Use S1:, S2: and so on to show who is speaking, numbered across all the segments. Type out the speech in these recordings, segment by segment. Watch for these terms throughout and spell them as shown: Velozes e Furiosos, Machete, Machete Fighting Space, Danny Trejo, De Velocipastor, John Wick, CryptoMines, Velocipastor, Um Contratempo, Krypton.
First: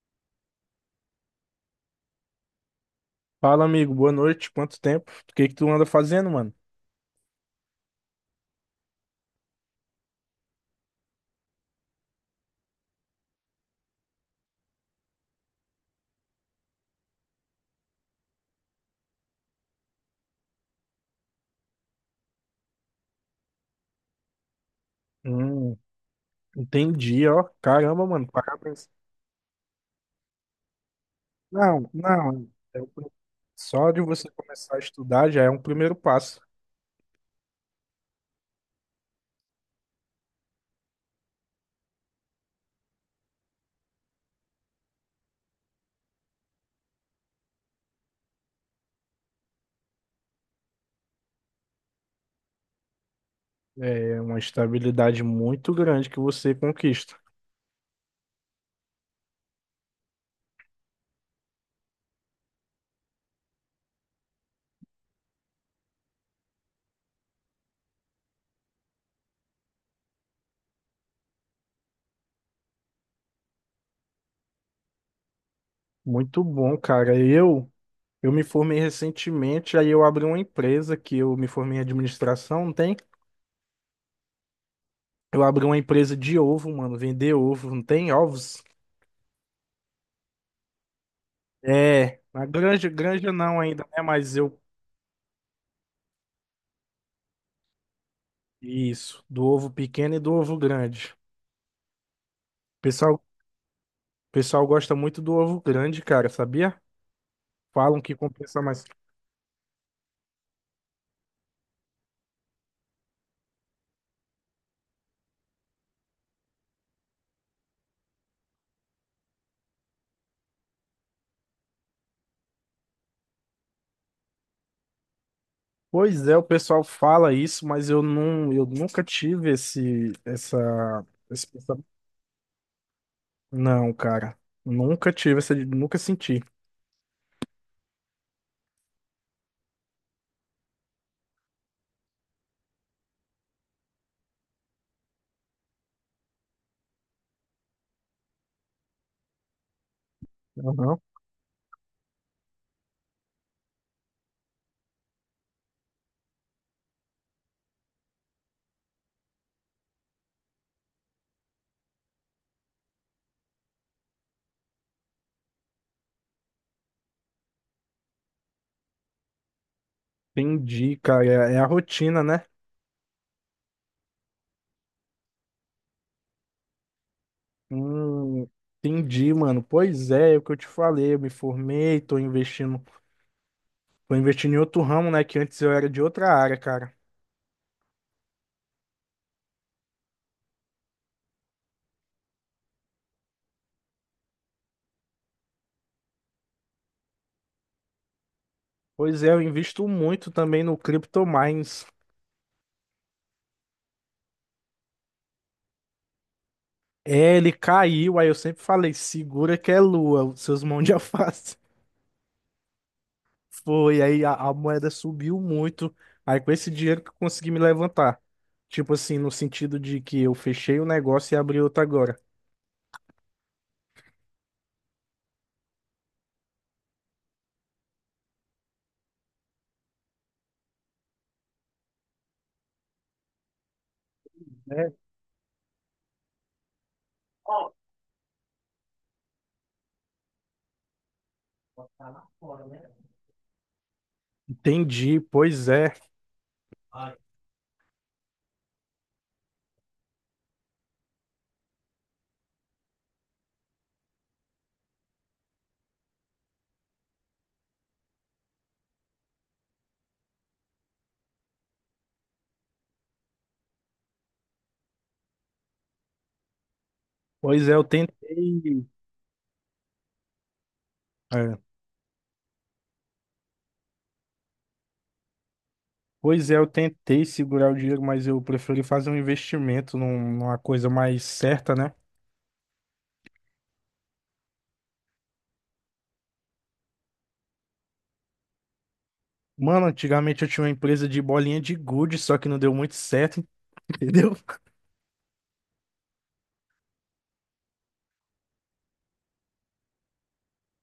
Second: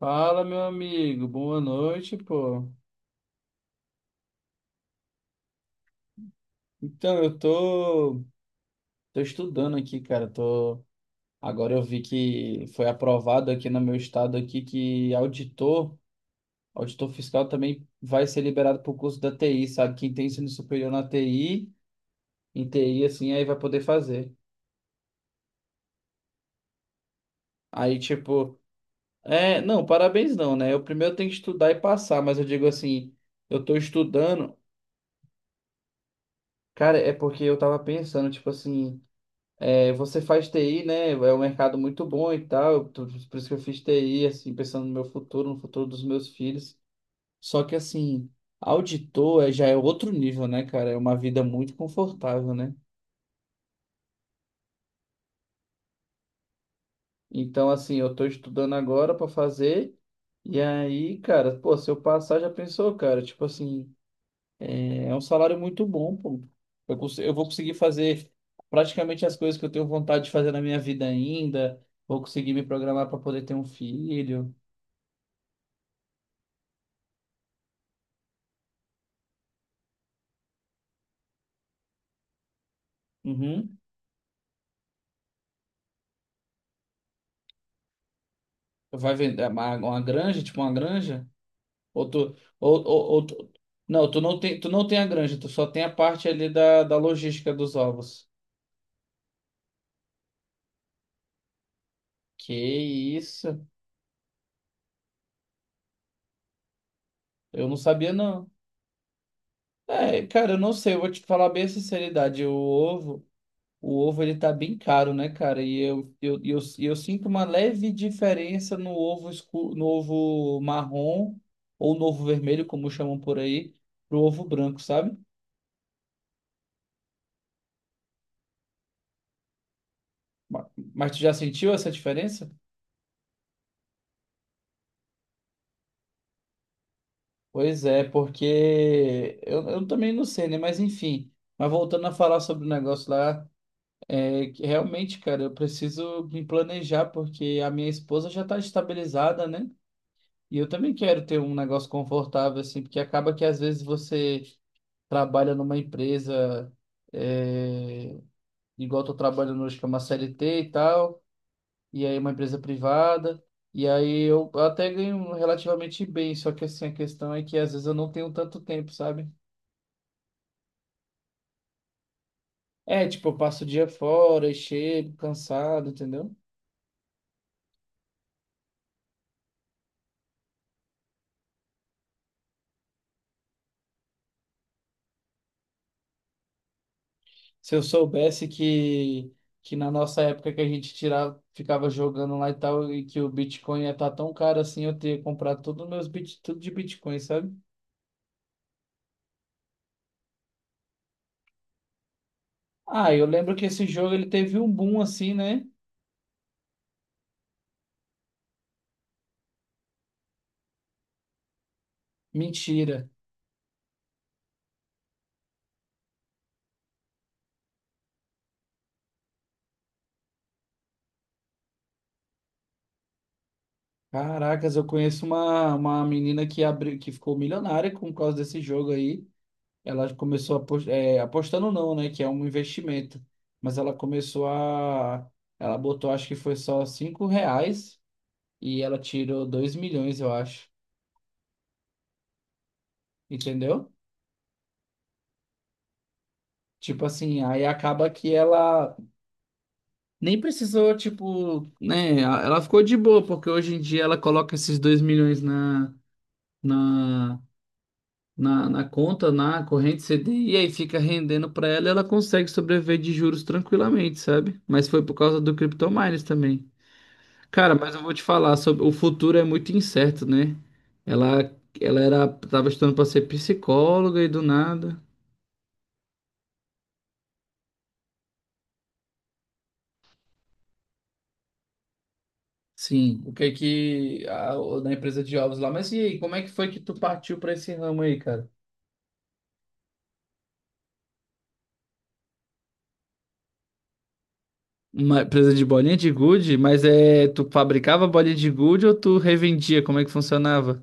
S1: Fala, meu amigo, boa noite, pô.
S2: Fala, amigo. Boa noite. Quanto tempo? O que que tu anda fazendo, mano?
S1: Eu tô estudando aqui, cara. Agora eu vi que foi aprovado aqui no meu estado aqui que auditor fiscal também vai ser liberado pro curso da TI, sabe? Quem tem ensino superior na TI, em TI, assim, aí vai poder fazer.
S2: Hum, entendi, ó.
S1: Aí,
S2: Caramba, mano.
S1: tipo,
S2: Parabéns.
S1: não, parabéns não, né? Eu primeiro tenho que estudar e
S2: Não,
S1: passar, mas eu
S2: não.
S1: digo
S2: é o pri-
S1: assim, eu tô
S2: Só de você
S1: estudando,
S2: começar a estudar já é um primeiro passo.
S1: cara, é porque eu tava pensando, tipo assim. É, você faz TI, né? É um mercado muito bom e tal. Por isso que eu fiz TI, assim, pensando no meu futuro, no futuro dos meus filhos. Só que, assim, já é outro nível, né, cara? É uma vida muito confortável, né?
S2: É uma estabilidade muito grande que você conquista.
S1: Então, assim, eu tô estudando agora para fazer. E aí, cara, pô, se eu passar, já pensou, cara? Tipo assim, é um salário muito bom, pô. Eu vou conseguir fazer praticamente as coisas que eu tenho vontade de fazer na minha vida ainda. Vou conseguir me programar para poder ter um filho.
S2: Muito bom, cara. Eu me formei recentemente, aí eu abri uma empresa que eu me formei em administração, não tem?
S1: Uhum.
S2: Eu abri uma empresa de ovo, mano, vender ovo, não tem ovos?
S1: Vai vender é, uma granja, tipo uma granja?
S2: É, na granja,
S1: Ou
S2: granja
S1: tu-
S2: não ainda, né?
S1: Não,
S2: Mas eu
S1: tu não tem a granja, tu só tem a parte ali da logística dos ovos.
S2: isso, do ovo pequeno e do ovo grande.
S1: Que
S2: Pessoal,
S1: isso?
S2: pessoal gosta muito do ovo grande, cara, sabia?
S1: Eu não
S2: Falam
S1: sabia
S2: que
S1: não.
S2: compensa mais.
S1: É, cara, eu não sei, eu vou te falar bem a sinceridade, o ovo ele tá bem caro, né, cara? E eu sinto uma leve diferença no ovo escuro, no ovo marrom ou no ovo vermelho, como chamam por aí, pro ovo branco, sabe?
S2: Pois é, o pessoal fala isso, mas eu não, eu nunca tive
S1: Ma- Mas tu já sentiu
S2: pensamento
S1: essa diferença?
S2: não, cara, nunca tive essa, nunca senti.
S1: Pois é, porque eu também não sei, né? Mas enfim. Mas voltando a falar sobre o negócio lá, é que realmente, cara, eu preciso me planejar, porque a minha esposa já tá estabilizada, né? E eu também
S2: Aham.
S1: quero ter um negócio confortável, assim, porque acaba que às vezes você trabalha numa empresa, é, igual eu tô trabalhando hoje, que é uma CLT e tal, e aí é uma empresa privada. E aí eu até ganho relativamente bem, só que assim, a questão é que às vezes eu não tenho tanto tempo, sabe?
S2: Entendi, cara, é, é a rotina, né?
S1: É, tipo, eu passo o dia fora e chego cansado, entendeu?
S2: Hum, entendi, mano. Pois é, é o que eu te falei, eu me formei, tô investindo em outro ramo, né? Que antes eu era de outra área, cara.
S1: Se eu soubesse que na nossa época que a gente tirava, ficava jogando lá e tal, e que o Bitcoin ia estar tão caro assim, eu teria comprado todos os meus bit, tudo de Bitcoin, sabe?
S2: Pois é, eu invisto muito também no CryptoMines.
S1: Ah, eu lembro que esse jogo ele teve um boom assim, né?
S2: É, ele caiu, aí eu sempre falei, segura que é lua, seus mãos de alface.
S1: Mentira.
S2: Foi, aí a moeda subiu muito. Aí com esse dinheiro que eu consegui me levantar. Tipo assim, no sentido de que eu fechei o negócio e abri outro agora.
S1: Caracas, eu conheço uma menina que abriu, que ficou milionária com causa desse jogo aí. Ela começou a pos- É, apostando não, né? Que é um investimento. Mas ela começou
S2: Né?
S1: a. Ela botou, acho que foi só R$ 5 e ela tirou 2 milhões, eu acho. Entendeu?
S2: Entendi, pois é.
S1: Tipo assim, aí acaba que ela nem precisou, tipo, né? Ela ficou de boa, porque hoje em dia ela coloca esses 2 milhões na, na conta, na corrente CDI, e aí fica rendendo pra ela e ela consegue sobreviver de juros tranquilamente, sabe? Mas foi por causa do CryptoMines também.
S2: Pois é,
S1: Cara,
S2: eu
S1: mas eu vou te falar sobre
S2: tentei.
S1: o futuro é muito incerto, né? Ela,
S2: É,
S1: ela era, tava estudando para ser psicóloga e do nada.
S2: pois é, eu tentei segurar o dinheiro, mas eu preferi fazer um investimento numa coisa mais certa, né?
S1: Sim, o que é que da empresa de ovos lá. Mas e aí, como é que foi que tu partiu para esse ramo aí, cara?
S2: Mano, antigamente eu tinha uma empresa de bolinha de gude, só que não deu muito certo, entendeu?
S1: Uma empresa de bolinha de gude, mas é, tu fabricava bolinha de gude ou tu revendia? Como é que funcionava?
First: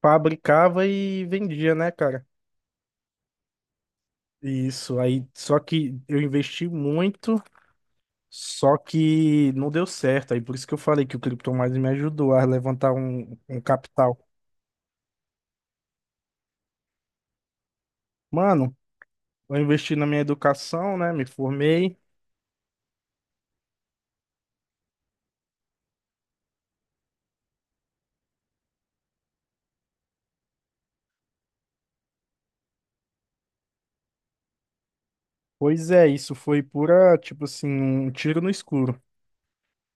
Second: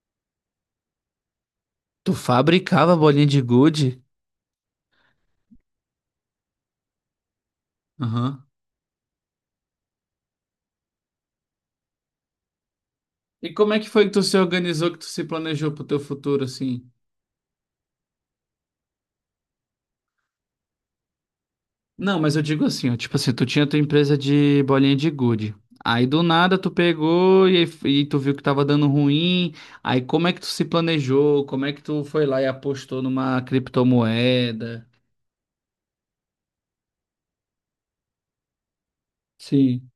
S2: Fabricava e vendia, né,
S1: Tu
S2: cara?
S1: fabricava bolinha de gude?
S2: Isso, aí só que eu investi muito,
S1: Aham.
S2: só que não deu certo. Aí por isso que eu falei que o Krypton mais me ajudou a levantar
S1: E
S2: um
S1: como é que foi que
S2: capital.
S1: tu se organizou, que tu se planejou pro teu futuro, assim?
S2: Mano, eu investi na minha educação, né? Me formei.
S1: Não, mas eu digo assim, ó, tipo assim, tu tinha tua empresa de bolinha de gude. Aí do nada tu pegou e, aí- E tu viu que tava dando ruim. Aí como é que tu se planejou? Como é que tu foi lá e apostou numa criptomoeda?
S2: Pois é, isso foi pura, tipo assim, um tiro no escuro.
S1: Sim.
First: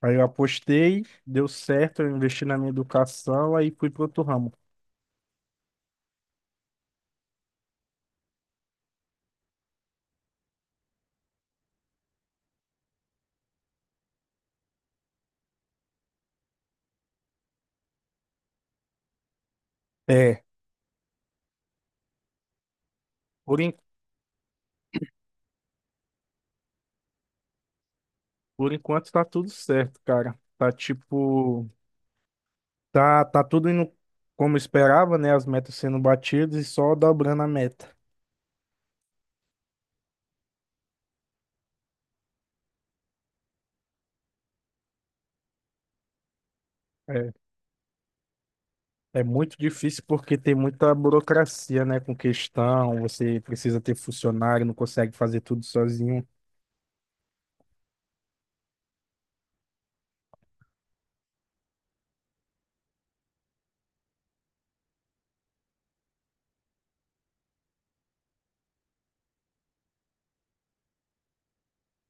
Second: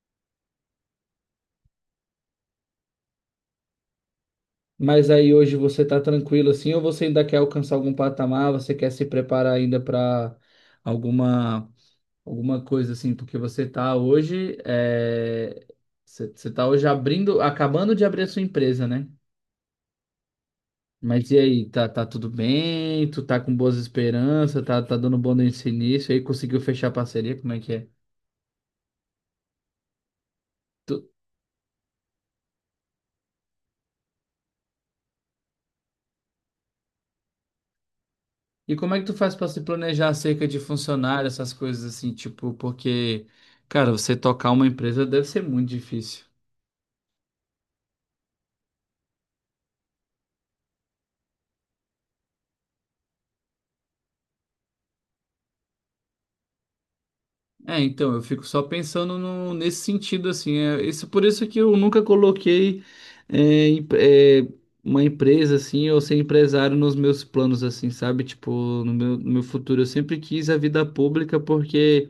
S2: Aí eu apostei, deu certo, eu investi na minha educação, aí fui pro outro ramo.
S1: Mas aí hoje você tá tranquilo assim, ou você ainda quer alcançar algum patamar? Você quer se preparar ainda para alguma alguma coisa assim? Porque você tá hoje, você tá hoje abrindo, acabando de abrir a sua empresa, né?
S2: É,
S1: Mas e aí, tá tudo bem? Tu tá com
S2: por,
S1: boas
S2: en-
S1: esperanças? Tá dando bom nesse início? Aí conseguiu fechar a parceria? Como é que é?
S2: por enquanto tá tudo certo, cara. Tá
S1: Tu-
S2: tipo. Tá, tá tudo indo como esperava, né? As metas sendo batidas e só dobrando a meta.
S1: E como é que tu faz pra se planejar acerca de funcionário, essas coisas assim, tipo, porque, cara, você tocar uma empresa deve ser muito difícil.
S2: É, é muito difícil porque tem muita burocracia, né? Com questão, você precisa ter funcionário, não consegue fazer tudo sozinho.
S1: É, então, eu fico só pensando nesse sentido, assim, isso, por isso que eu nunca coloquei é, em- é, uma empresa, assim, ou ser empresário nos meus planos, assim, sabe? Tipo, no meu futuro, eu sempre quis a vida pública porque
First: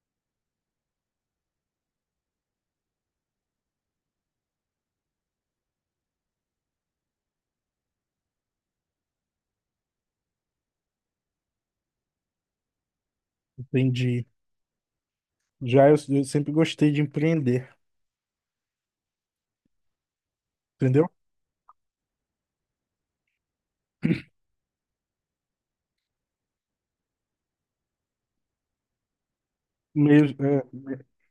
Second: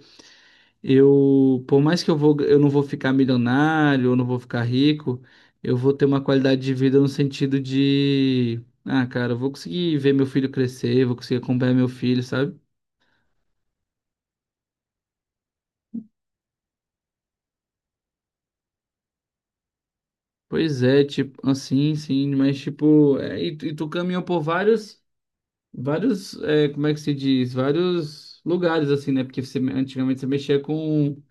S1: eu, por mais que eu vou, eu não vou ficar milionário, eu não vou ficar rico, eu vou ter uma qualidade de vida no sentido de, ah, cara, eu vou conseguir ver meu filho crescer, vou conseguir acompanhar meu filho, sabe?
S2: Entendi. Já eu sempre gostei de empreender,
S1: Pois é,
S2: entendeu?
S1: tipo, assim, sim, mas tipo, tu caminhou por vários, é, como é que se diz? Vários lugares, assim, né? Porque você, antigamente
S2: Meio,
S1: você mexia
S2: é, me-
S1: com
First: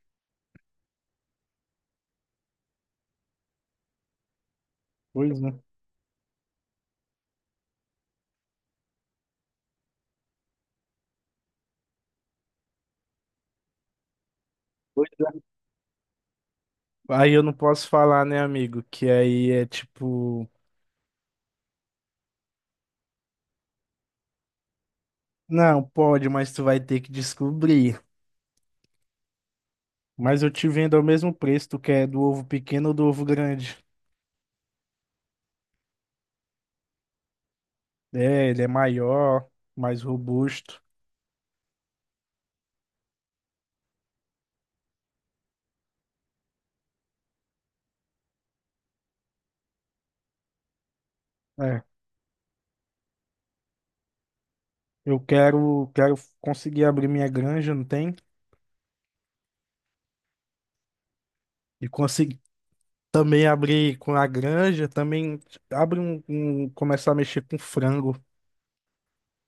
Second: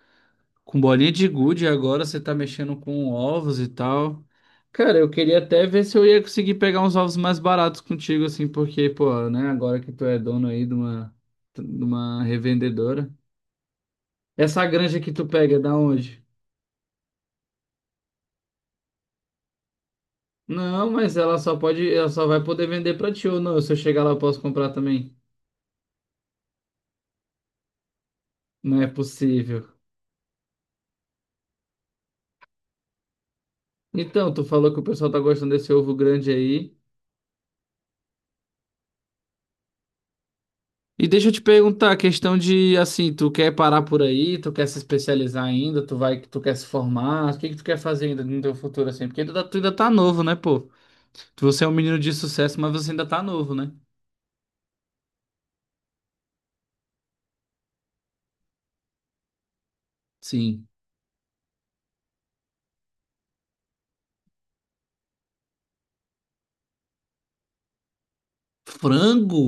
S1: Com bolinha de gude, agora você tá mexendo com ovos e tal. Cara, eu queria
S2: Pois, né?
S1: até ver se eu ia conseguir pegar uns ovos mais baratos contigo, assim, porque, pô, né, agora que tu é dono aí de de uma revendedora. Essa granja
S2: Pois
S1: que tu
S2: é.
S1: pega é da onde?
S2: Aí eu não posso falar, né, amigo? Que aí é tipo,
S1: Não, mas ela só pode, ela só vai poder vender pra ti ou não. Se eu chegar lá, eu posso comprar também.
S2: não, pode, mas tu vai ter que descobrir.
S1: Não é possível.
S2: Mas eu te vendo ao mesmo preço, tu quer do ovo pequeno ou do ovo grande?
S1: Então, tu falou que o pessoal tá gostando desse ovo grande aí.
S2: É, ele é maior, mais robusto.
S1: E deixa eu te perguntar, a questão de assim, tu quer parar por aí, tu quer se especializar ainda, tu quer se formar, o que que tu quer fazer ainda no teu futuro assim? Porque tu ainda tá novo, né, pô? Você é um
S2: É,
S1: menino de sucesso, mas você ainda tá novo, né?
S2: quero conseguir abrir minha granja, não tem?
S1: Sim.
S2: E conseguir também abrir com a granja, também abre começar a mexer com frango.
S1: Frango?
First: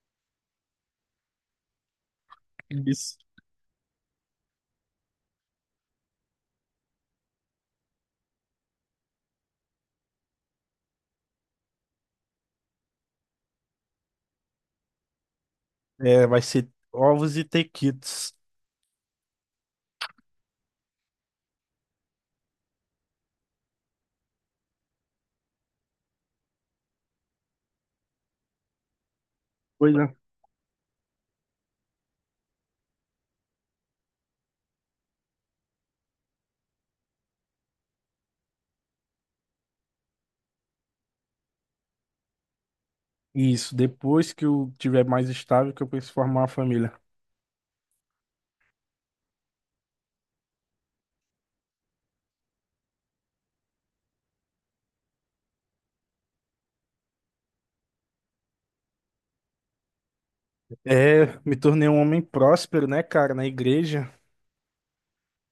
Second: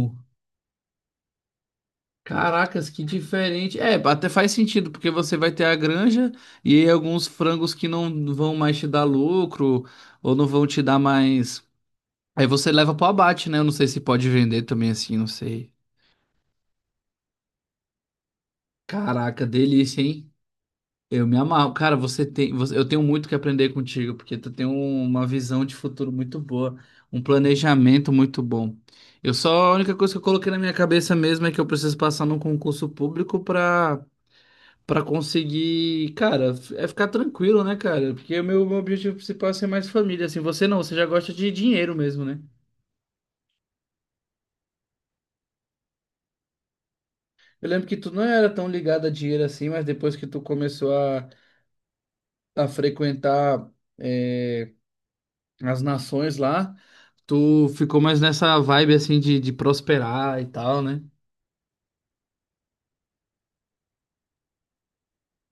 S1: Caracas, que
S2: Isso.
S1: diferente. É, até faz sentido, porque você vai ter a granja e aí alguns frangos que não vão mais te dar lucro ou não vão te dar mais. Aí você leva pro abate, né? Eu não sei se pode vender também assim, não sei.
S2: É, vai ser ovos e tequitos.
S1: Caraca, delícia, hein? Eu me amarro. Cara, eu tenho muito que aprender contigo, porque uma visão de futuro muito boa, um planejamento muito bom. A única
S2: Pois
S1: coisa
S2: é.
S1: que eu coloquei na minha cabeça mesmo é que eu preciso passar num concurso público pra, pra conseguir, cara, ficar tranquilo, né, cara? Porque o meu objetivo principal é ser mais família, assim. Você não, você já gosta de dinheiro mesmo, né?
S2: Isso, depois que eu tiver mais estável, que eu penso em formar uma família.
S1: Eu lembro que tu não era tão ligado a dinheiro assim, mas depois que tu começou a frequentar. eh, as nações lá, tu ficou mais nessa vibe assim de prosperar e tal, né?
S2: É, me tornei um homem próspero, né, cara, na igreja.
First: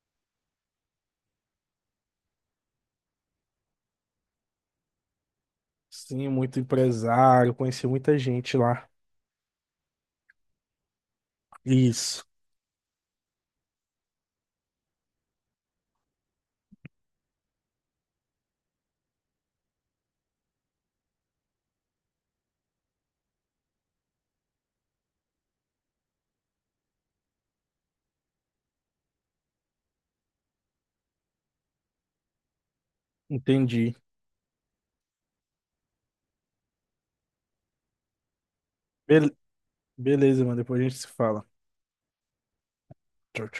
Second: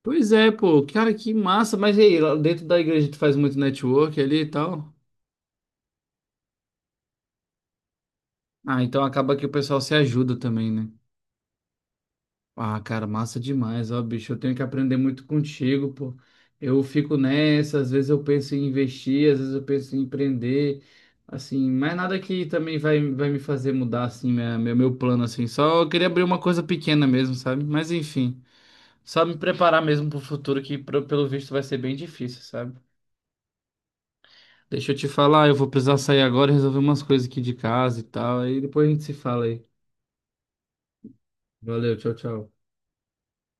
S1: Pois é, pô, cara, que massa. Mas e aí, lá dentro da igreja tu faz muito network ali e tal?
S2: Sim, muito empresário, conheci muita gente
S1: Ah,
S2: lá.
S1: então acaba que o pessoal se ajuda também, né?
S2: Isso,
S1: Ah, cara, massa demais, ó, bicho. Eu tenho que aprender muito contigo, pô. Eu fico nessa, às vezes eu penso em investir, às vezes eu penso em empreender, assim, mas nada que também vai me fazer mudar, assim, meu plano, assim. Só eu queria abrir uma coisa pequena mesmo, sabe? Mas enfim. Só me preparar mesmo pro futuro, que pelo visto vai ser bem difícil, sabe?
S2: entendi.
S1: Deixa eu te falar, eu vou precisar sair agora e resolver umas coisas aqui de casa e tal. Aí depois a gente se fala aí.
S2: Beleza, mano. Depois a gente se fala.
S1: Valeu, tchau, tchau.
S2: Tchau, tchau.